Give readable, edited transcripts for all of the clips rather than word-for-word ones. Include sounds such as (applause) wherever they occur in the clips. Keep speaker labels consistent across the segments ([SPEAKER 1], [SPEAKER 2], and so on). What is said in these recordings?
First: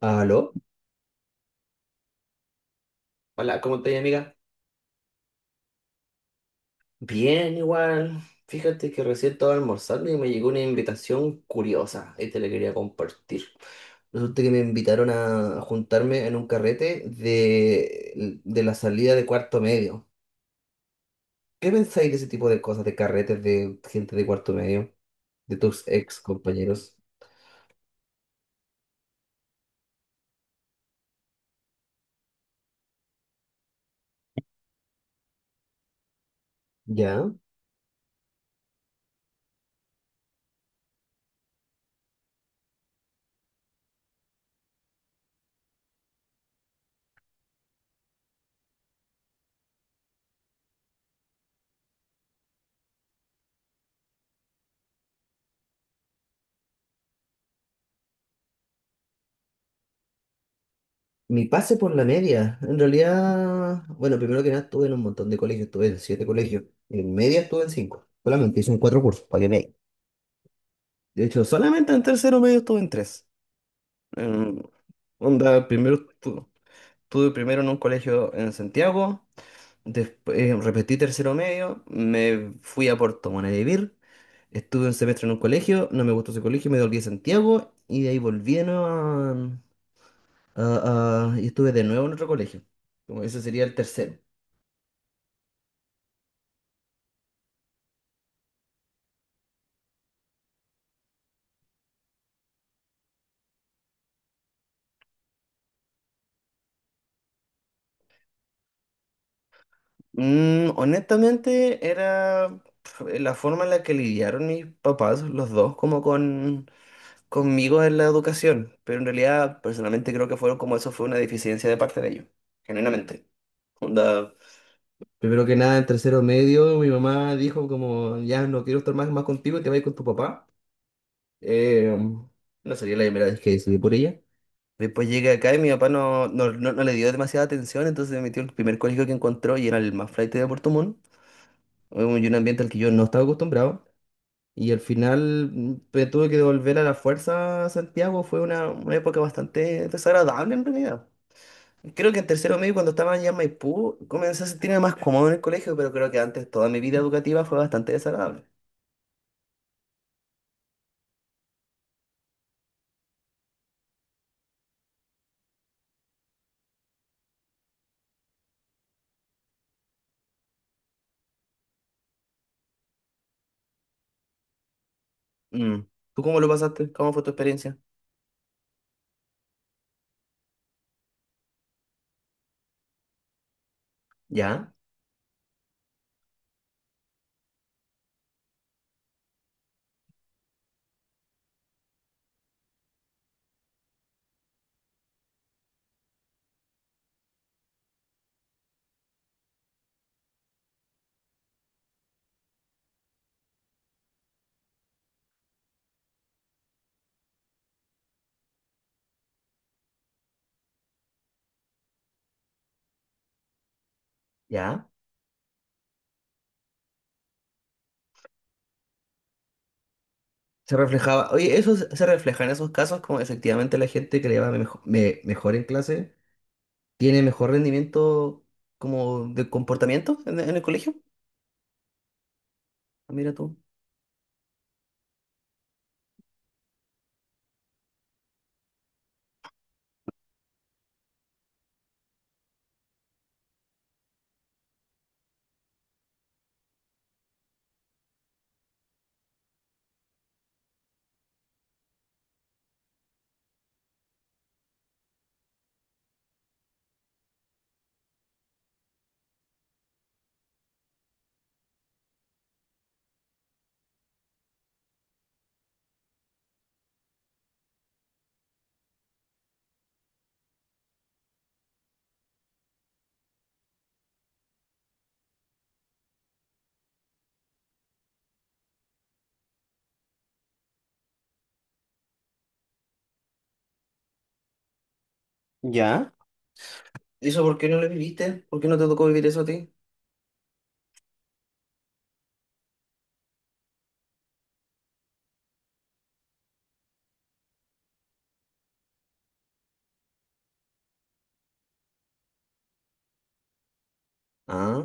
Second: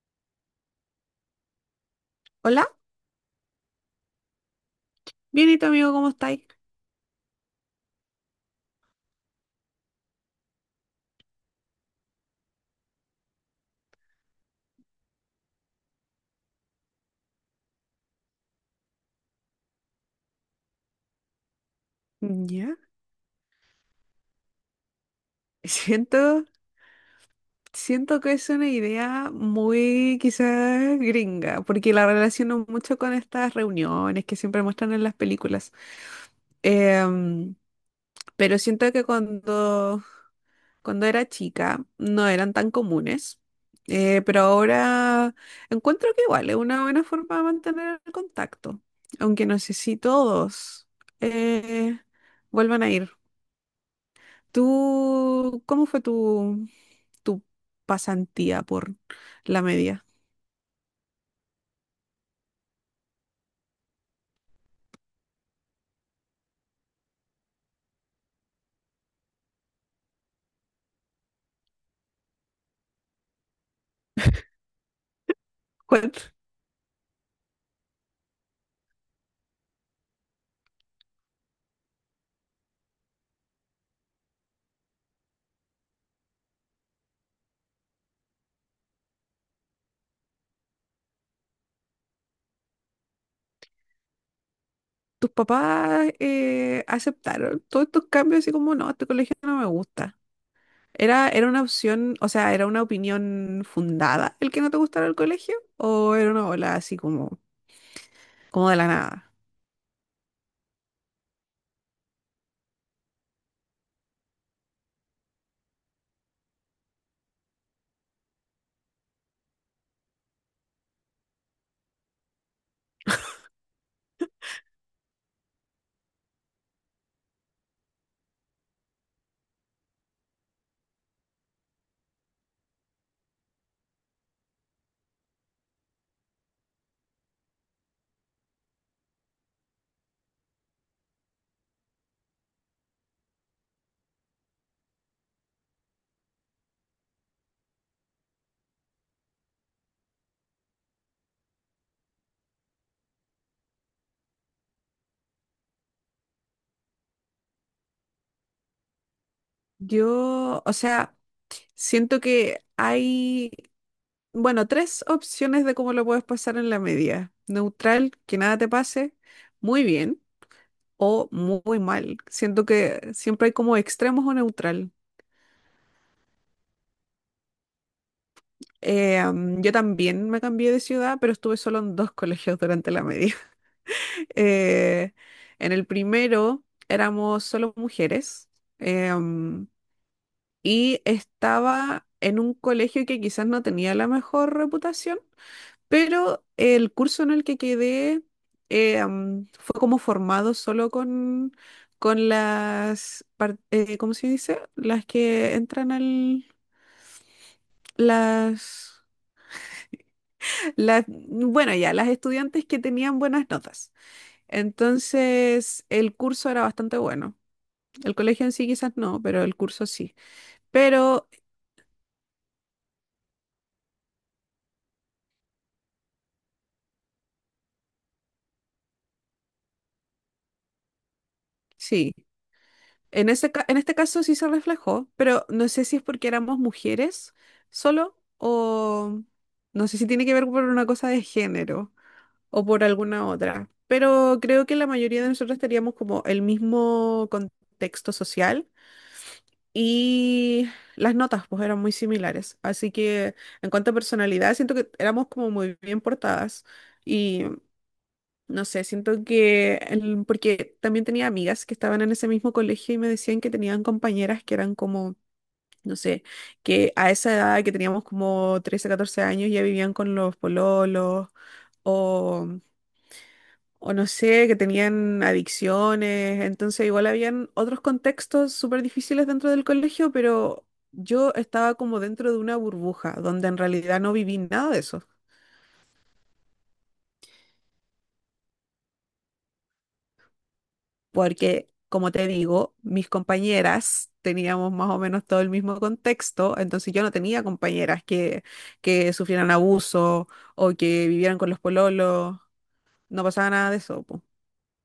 [SPEAKER 1] ¿Aló?
[SPEAKER 2] Hola,
[SPEAKER 1] Hola, ¿cómo estás, amiga?
[SPEAKER 2] bien y tu amigo, ¿cómo estáis?
[SPEAKER 1] Bien, igual. Fíjate que recién estaba almorzando y me llegó una invitación curiosa y te la quería compartir. Resulta que me invitaron a juntarme en un carrete de la salida de cuarto medio. ¿Qué pensáis de ese tipo de
[SPEAKER 2] Ya.
[SPEAKER 1] cosas, de carretes de gente de cuarto medio, de
[SPEAKER 2] (laughs)
[SPEAKER 1] tus ex
[SPEAKER 2] Siento,
[SPEAKER 1] compañeros?
[SPEAKER 2] siento que es una idea muy quizás gringa, porque la relaciono mucho con estas reuniones que siempre muestran en las películas.
[SPEAKER 1] ¿Ya?
[SPEAKER 2] Em, pero siento que cuando era chica no eran tan comunes, pero ahora encuentro que igual es una buena forma de mantener el contacto, aunque no sé si todos eh, vuelvan a ir. ¿Tú cómo fue tu pasantía por la media?
[SPEAKER 1] Mi pase por la media, en realidad, bueno, primero que nada estuve en un montón de colegios, estuve en siete colegios, en media estuve en cinco, solamente hice en cuatro cursos, para que veáis. De hecho, solamente en tercero medio estuve en tres. Em, Onda, primero
[SPEAKER 2] ¿Cuál-
[SPEAKER 1] estuve, primero en un colegio en Santiago, después repetí tercero medio, me fui a Puerto Montt a vivir, estuve un semestre en un colegio, no me gustó ese colegio, me volví a Santiago y de ahí volví de nuevo a, y estuve de nuevo en otro colegio. Como ese sería el tercero.
[SPEAKER 2] ¿Tus papás aceptaron todos estos cambios así como no, este colegio no me gusta? ¿Era una opción, o sea, era una opinión fundada el que no te gustara el colegio? ¿O era una ola así como, como de la nada?
[SPEAKER 1] Honestamente, era la forma en la que lidiaron mis papás, los dos, como conmigo en la educación. Pero en realidad, personalmente creo que fueron como eso fue una deficiencia de parte de ellos, genuinamente. Onda, primero que nada, en tercero medio, mi mamá dijo como, ya no quiero estar más, más contigo, te vas a ir con tu papá. Eh, no sería la primera vez que decidí por ella. Después llegué acá y mi papá no le dio demasiada atención, entonces me metió en el primer colegio que encontró y era el más flaite de Puerto Montt, un ambiente al que yo no estaba acostumbrado. Y al final me tuve que devolver a la fuerza a Santiago. Fue una época bastante desagradable en realidad. Creo que en tercero medio, cuando estaba ya en Maipú, comencé a sentirme más cómodo en el colegio, pero creo que antes toda mi vida educativa fue bastante desagradable.
[SPEAKER 2] Yo, o sea, siento que hay, bueno, tres opciones de cómo lo puedes pasar en la media. Neutral, que nada te pase, muy bien, o muy mal. Siento que siempre hay como extremos o neutral.
[SPEAKER 1] Mm. ¿Tú cómo lo pasaste? ¿Cómo fue tu experiencia?
[SPEAKER 2] Am, yo también me cambié de ciudad, pero estuve solo en dos colegios durante la media.
[SPEAKER 1] ¿Ya?
[SPEAKER 2] Eh, en el primero éramos solo mujeres em, y estaba en un colegio que quizás no tenía la mejor reputación, pero el curso en el que quedé fue como formado solo con las, par- ¿cómo se dice? Las que entran al, las... Las, bueno, ya, las estudiantes que tenían buenas notas.
[SPEAKER 1] ¿Ya?
[SPEAKER 2] Entonces, el curso era bastante bueno. El colegio en sí quizás no, pero el curso sí.
[SPEAKER 1] Se
[SPEAKER 2] Pero
[SPEAKER 1] reflejaba, oye, eso se refleja en esos casos como efectivamente la gente que le va mejor en clase tiene mejor rendimiento como de comportamiento en el colegio.
[SPEAKER 2] sí, en
[SPEAKER 1] Mira
[SPEAKER 2] ese,
[SPEAKER 1] tú.
[SPEAKER 2] ca- en este caso sí se reflejó, pero no sé si es porque éramos mujeres solo o no sé si tiene que ver por una cosa de género o por alguna otra. Pero creo que la mayoría de nosotros teníamos como el mismo contexto social y las notas pues eran muy similares. Así que en cuanto a personalidad, siento que éramos como muy bien portadas. Y No sé, siento que, el- porque también tenía amigas que estaban en ese mismo colegio y me decían que tenían compañeras que eran como, no sé, que a esa edad que teníamos como 13 14 años ya vivían con los pololos o, o no sé, que tenían adicciones. Entonces igual habían otros contextos súper difíciles dentro del colegio, pero yo estaba como dentro de una burbuja donde en realidad no viví nada de eso.
[SPEAKER 1] ¿Ya? ¿Y eso por qué no lo viviste? ¿Por qué no te tocó vivir eso a ti?
[SPEAKER 2] Porque, como te digo, mis compañeras teníamos más o menos todo el mismo contexto, entonces yo no tenía compañeras que sufrieran abuso o que vivieran con los pololos, no pasaba nada de eso, po.
[SPEAKER 1] Ah,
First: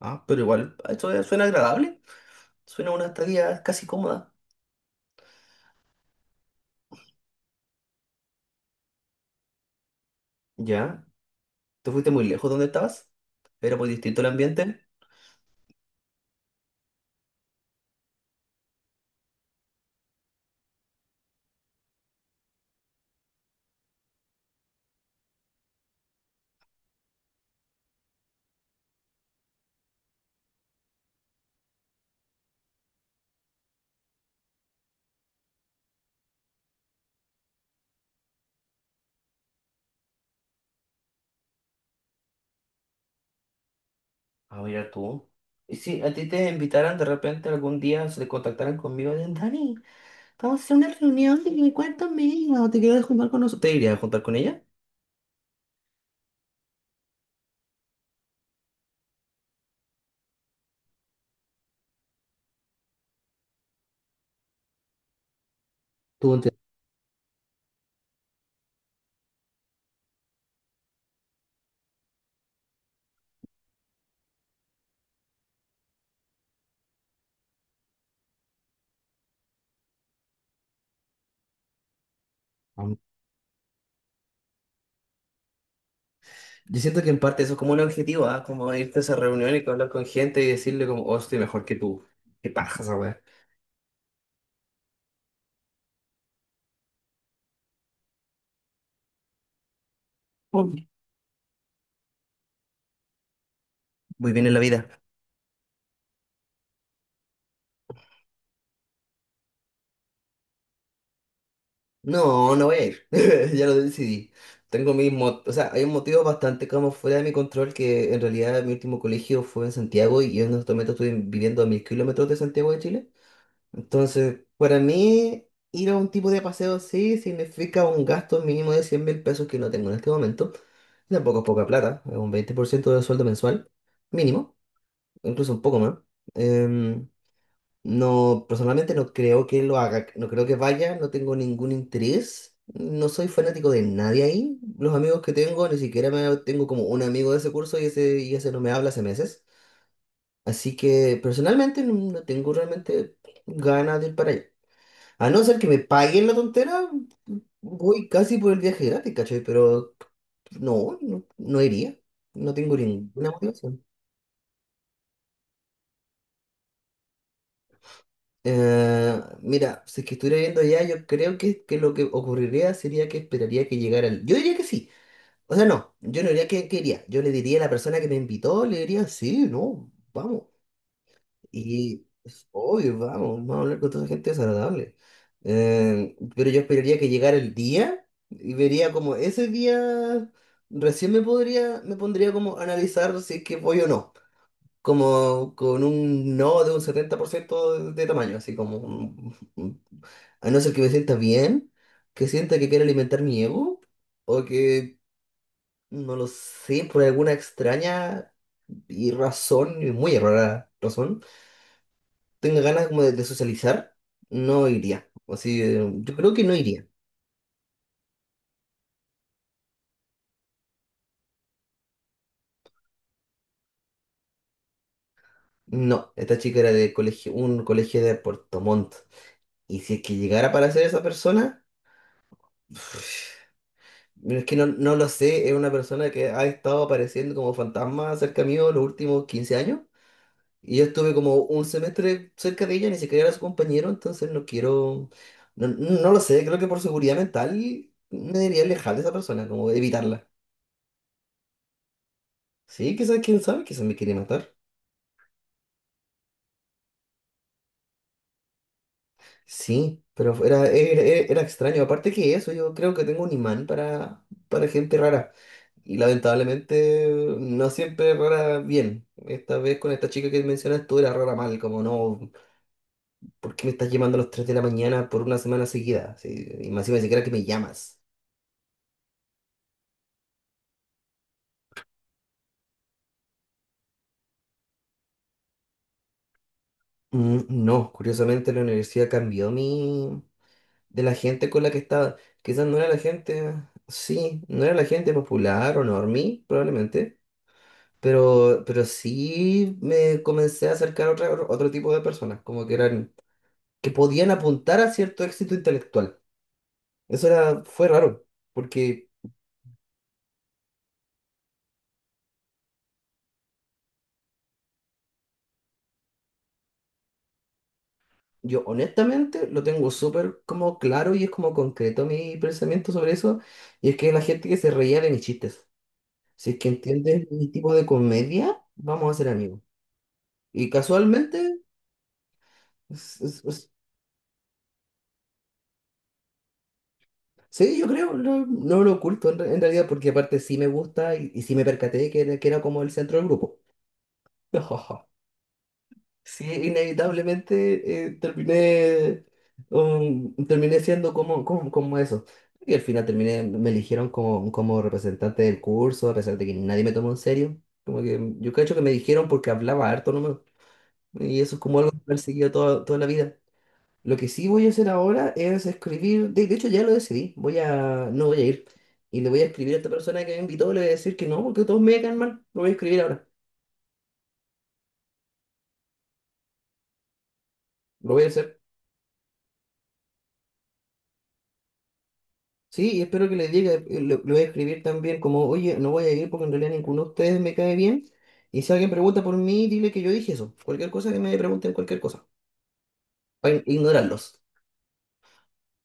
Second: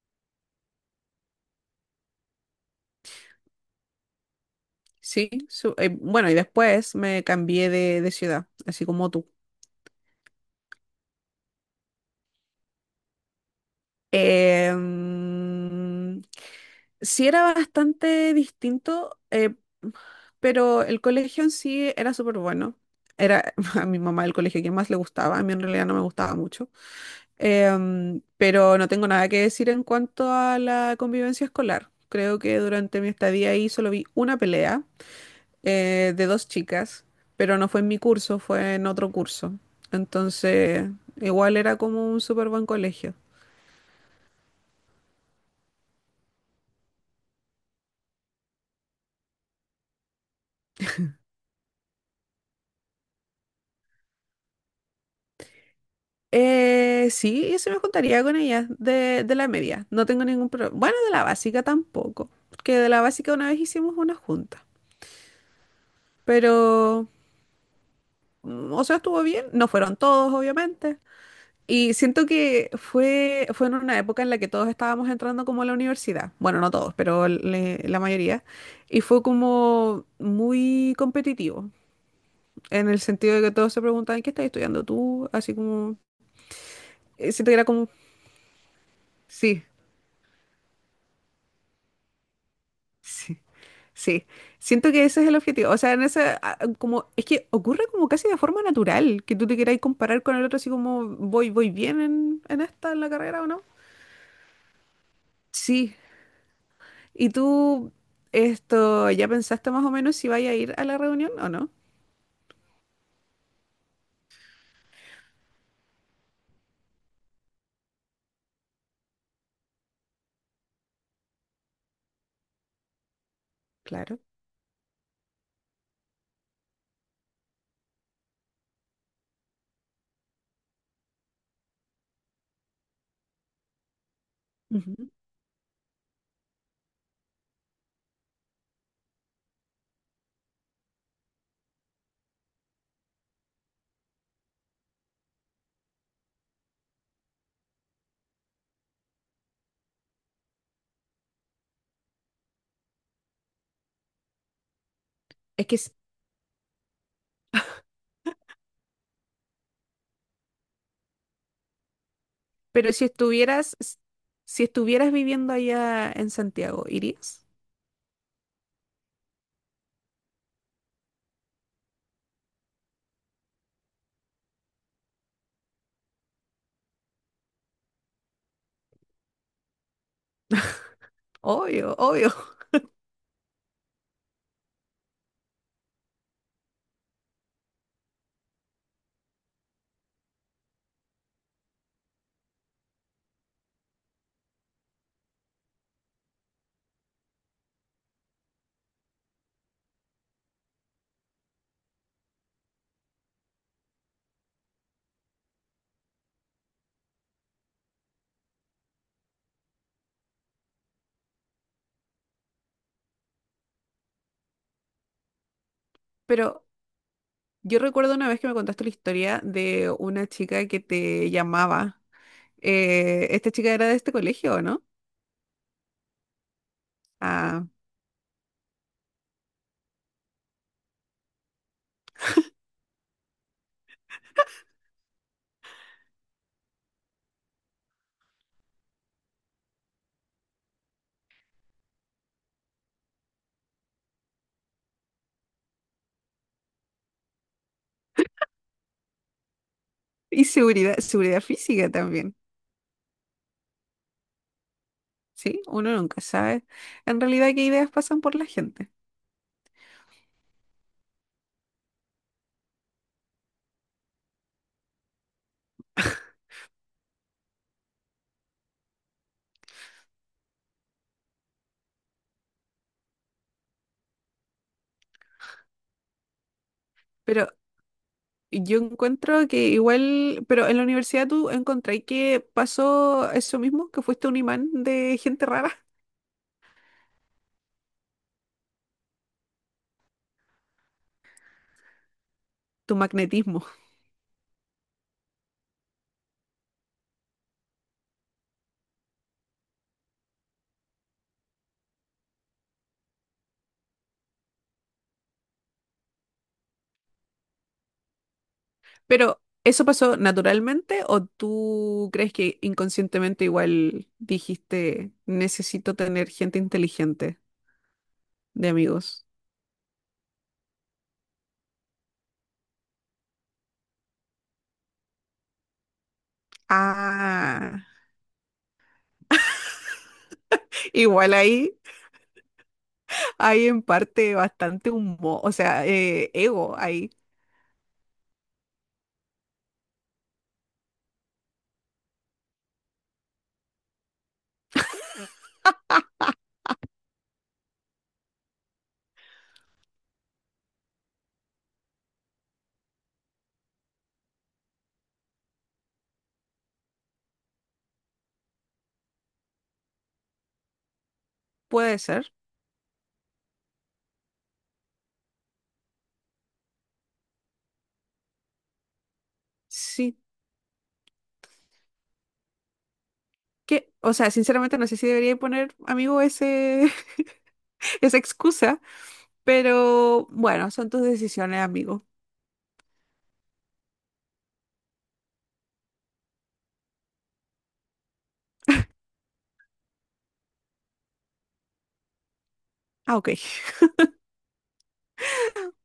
[SPEAKER 1] ah, pero igual, suena agradable. Suena una estadía casi cómoda.
[SPEAKER 2] Sí, su- bueno, y después me cambié de ciudad, así como tú.
[SPEAKER 1] ¿Ya? ¿Te fuiste muy lejos donde estabas? ¿Era muy distinto el ambiente?
[SPEAKER 2] Em, sí era bastante distinto, pero el colegio en sí era súper bueno. Era (laughs) a mi mamá el colegio que más le gustaba, a mí en realidad no me gustaba mucho. Em, pero no tengo nada que decir en cuanto a la convivencia escolar. Creo que durante mi estadía ahí solo vi una pelea de dos chicas, pero no fue en mi curso, fue en otro curso. Entonces, igual era como un súper buen colegio.
[SPEAKER 1] Ah, mira tú. Y si a ti te invitaran de repente algún día, se te contactaran conmigo, Dani, vamos a hacer una reunión de mi cuarto medio, ¿te quieres juntar con nosotros? ¿Te irías a juntar con ella?
[SPEAKER 2] Sí, se me juntaría con ellas de la media. No tengo ningún problema. Bueno, de la básica tampoco, porque de la básica una vez hicimos una junta.
[SPEAKER 1] ¿Tú entiendes?
[SPEAKER 2] Pero, mm, o sea, estuvo bien. No fueron todos, obviamente. Y siento que fue en una época en la que todos estábamos entrando como a la universidad. Bueno, no todos, pero le- la mayoría. Y fue como muy competitivo, en el sentido de que todos se preguntaban, ¿qué estás estudiando tú? Así como,
[SPEAKER 1] Yo siento que en parte
[SPEAKER 2] siento
[SPEAKER 1] eso
[SPEAKER 2] que
[SPEAKER 1] es
[SPEAKER 2] era
[SPEAKER 1] como un
[SPEAKER 2] como,
[SPEAKER 1] objetivo, ¿ah? Como irte a esa reunión y
[SPEAKER 2] sí,
[SPEAKER 1] hablar con gente y decirle como, oh, estoy mejor que tú. ¿Qué paja esa weá?
[SPEAKER 2] sí, sí. Siento que ese es el objetivo. O sea, en ese, ah, como, es que ocurre como casi de forma natural, que tú te quieras comparar con el otro, así
[SPEAKER 1] Mm.
[SPEAKER 2] como, voy bien en esta, en la carrera o no.
[SPEAKER 1] Muy bien en la vida.
[SPEAKER 2] Sí, ¿Y tú, esto, ya pensaste más o menos si vaya a ir a la reunión o no?
[SPEAKER 1] No, no voy a ir. (laughs) Ya lo decidí. Tengo o sea, hay un motivo bastante como fuera de mi control que en realidad mi último colegio fue en Santiago y yo en estos momentos estoy viviendo a 1.000 kilómetros de Santiago de Chile.
[SPEAKER 2] Claro.
[SPEAKER 1] Entonces, para mí, ir a un tipo de paseo así significa un gasto mínimo de 100.000 pesos que no tengo en este momento. Tampoco es poca plata, es un 20% del sueldo mensual, mínimo,
[SPEAKER 2] Ujú.
[SPEAKER 1] incluso un poco más. Em, no, personalmente no creo que lo haga, no creo que vaya, no tengo ningún interés, no soy fanático de nadie ahí. Los amigos que tengo, ni siquiera me, tengo como un amigo de ese curso y ese no me habla hace meses. Así que personalmente no tengo realmente ganas de ir para allá. A no ser
[SPEAKER 2] Es
[SPEAKER 1] que
[SPEAKER 2] que,
[SPEAKER 1] me
[SPEAKER 2] s-
[SPEAKER 1] paguen la tontera, voy casi por el viaje gratis, ¿cachai? Pero no iría. No tengo
[SPEAKER 2] pero si
[SPEAKER 1] ninguna
[SPEAKER 2] estuvieras,
[SPEAKER 1] motivación.
[SPEAKER 2] s- si estuvieras viviendo allá en Santiago, ¿irías?
[SPEAKER 1] Mira, si es que estuviera viendo ya, yo creo que lo que ocurriría sería que esperaría que llegara el... Yo diría que sí. O sea, no, yo no diría que iría. Yo le diría a la persona que me invitó, le diría, sí, no, vamos.
[SPEAKER 2] Obvio,
[SPEAKER 1] Y
[SPEAKER 2] obvio.
[SPEAKER 1] es
[SPEAKER 2] (laughs)
[SPEAKER 1] obvio, vamos, vamos a hablar con toda esa gente desagradable. Pero yo esperaría que llegara el día y vería como ese día recién me pondría como a analizar si es que voy o no. Como con un no de un 70% de tamaño, así como a no ser que me sienta bien, que sienta que quiere alimentar mi ego, o que no lo sé, por alguna extraña y muy errada razón tenga ganas como de socializar, no iría. O sea, yo creo que no
[SPEAKER 2] Pero
[SPEAKER 1] iría.
[SPEAKER 2] yo recuerdo una vez que me contaste la historia de una chica que te llamaba. Esta chica era de este colegio, ¿o no?
[SPEAKER 1] No, esta chica era de colegio, un
[SPEAKER 2] Ah,
[SPEAKER 1] colegio de Puerto Montt. Y si es que llegara para ser esa persona, bueno, es que no, no lo sé, es una persona que ha estado apareciendo como fantasma cerca mío los últimos 15 años. Y yo estuve como un semestre cerca de ella, ni siquiera era su compañero, entonces no quiero, no, no lo sé, creo que por seguridad mental me debería alejar de esa persona, como evitarla.
[SPEAKER 2] y seguridad, seguridad física también,
[SPEAKER 1] Sí, quizás, quién sabe, quizás me quiere matar.
[SPEAKER 2] ¿sí? Uno nunca sabe en realidad qué ideas pasan por la gente.
[SPEAKER 1] Sí, pero era extraño. Aparte que eso, yo creo que tengo un imán para gente rara. Y lamentablemente no siempre rara bien. Esta vez con esta chica que mencionas tú era rara mal, como no, ¿por qué me estás llamando a las 3 de la mañana por una semana seguida? Sí, y más encima ni siquiera que me
[SPEAKER 2] Pero
[SPEAKER 1] llamas.
[SPEAKER 2] yo encuentro que igual, pero en la universidad tú encontré que pasó eso mismo, que fuiste un imán de gente rara,
[SPEAKER 1] No, curiosamente la universidad cambió mi... de la gente con la que estaba. Quizás no
[SPEAKER 2] (laughs)
[SPEAKER 1] era
[SPEAKER 2] tu
[SPEAKER 1] la gente,
[SPEAKER 2] magnetismo.
[SPEAKER 1] sí, no era la gente popular o normie, probablemente. Pero sí me comencé a acercar a otro tipo de personas, como que eran, que podían apuntar a cierto éxito intelectual. Eso era, fue raro, porque
[SPEAKER 2] Pero, ¿eso pasó naturalmente o tú crees que inconscientemente igual dijiste, necesito tener gente inteligente
[SPEAKER 1] yo
[SPEAKER 2] de amigos?
[SPEAKER 1] honestamente lo tengo súper como claro y es como concreto mi pensamiento sobre eso, y es que la gente que se reía de mis chistes. Si es que entiendes mi tipo
[SPEAKER 2] Ah,
[SPEAKER 1] de comedia, vamos a ser amigos. Y
[SPEAKER 2] igual
[SPEAKER 1] casualmente,
[SPEAKER 2] ahí
[SPEAKER 1] s- s-
[SPEAKER 2] hay
[SPEAKER 1] s-
[SPEAKER 2] en parte bastante humo, o sea, ego ahí.
[SPEAKER 1] sí, yo creo, no, no lo oculto en realidad, porque aparte sí me gusta y sí me percaté que era como el centro del grupo. (laughs) No, sí, inevitablemente terminé siendo como eso. Y al final terminé, me eligieron como representante del curso, a pesar de que nadie me tomó en serio. Como que yo creo que me dijeron porque hablaba harto nomás. Y eso es como algo que
[SPEAKER 2] Puede
[SPEAKER 1] me ha
[SPEAKER 2] ser,
[SPEAKER 1] perseguido toda, toda la vida. Lo que sí voy a hacer ahora es escribir, de hecho ya lo decidí, no voy a ir. Y le voy a escribir a esta
[SPEAKER 2] sí.
[SPEAKER 1] persona que me invitó, le voy a decir que no, porque todos me caen mal. Lo voy a escribir ahora,
[SPEAKER 2] Que o sea, sinceramente no sé si debería poner amigo ese
[SPEAKER 1] lo
[SPEAKER 2] esa
[SPEAKER 1] voy a hacer.
[SPEAKER 2] excusa, pero bueno, son tus decisiones, amigo.
[SPEAKER 1] Sí, y espero que le diga, lo voy a escribir también como, oye, no voy a ir porque en realidad ninguno de ustedes me cae bien. Y si alguien pregunta por mí, dile que yo dije eso. Cualquier cosa que me pregunten, cualquier cosa.
[SPEAKER 2] Ah, ok.
[SPEAKER 1] Para
[SPEAKER 2] (laughs)
[SPEAKER 1] ignorarlos.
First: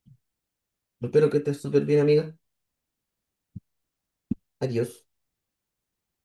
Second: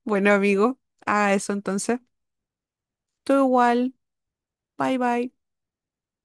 [SPEAKER 2] Bueno, amigo,
[SPEAKER 1] Espero
[SPEAKER 2] a
[SPEAKER 1] que
[SPEAKER 2] eso
[SPEAKER 1] estés súper bien,
[SPEAKER 2] entonces.
[SPEAKER 1] amiga.
[SPEAKER 2] Tú igual. Bye
[SPEAKER 1] Adiós.
[SPEAKER 2] bye.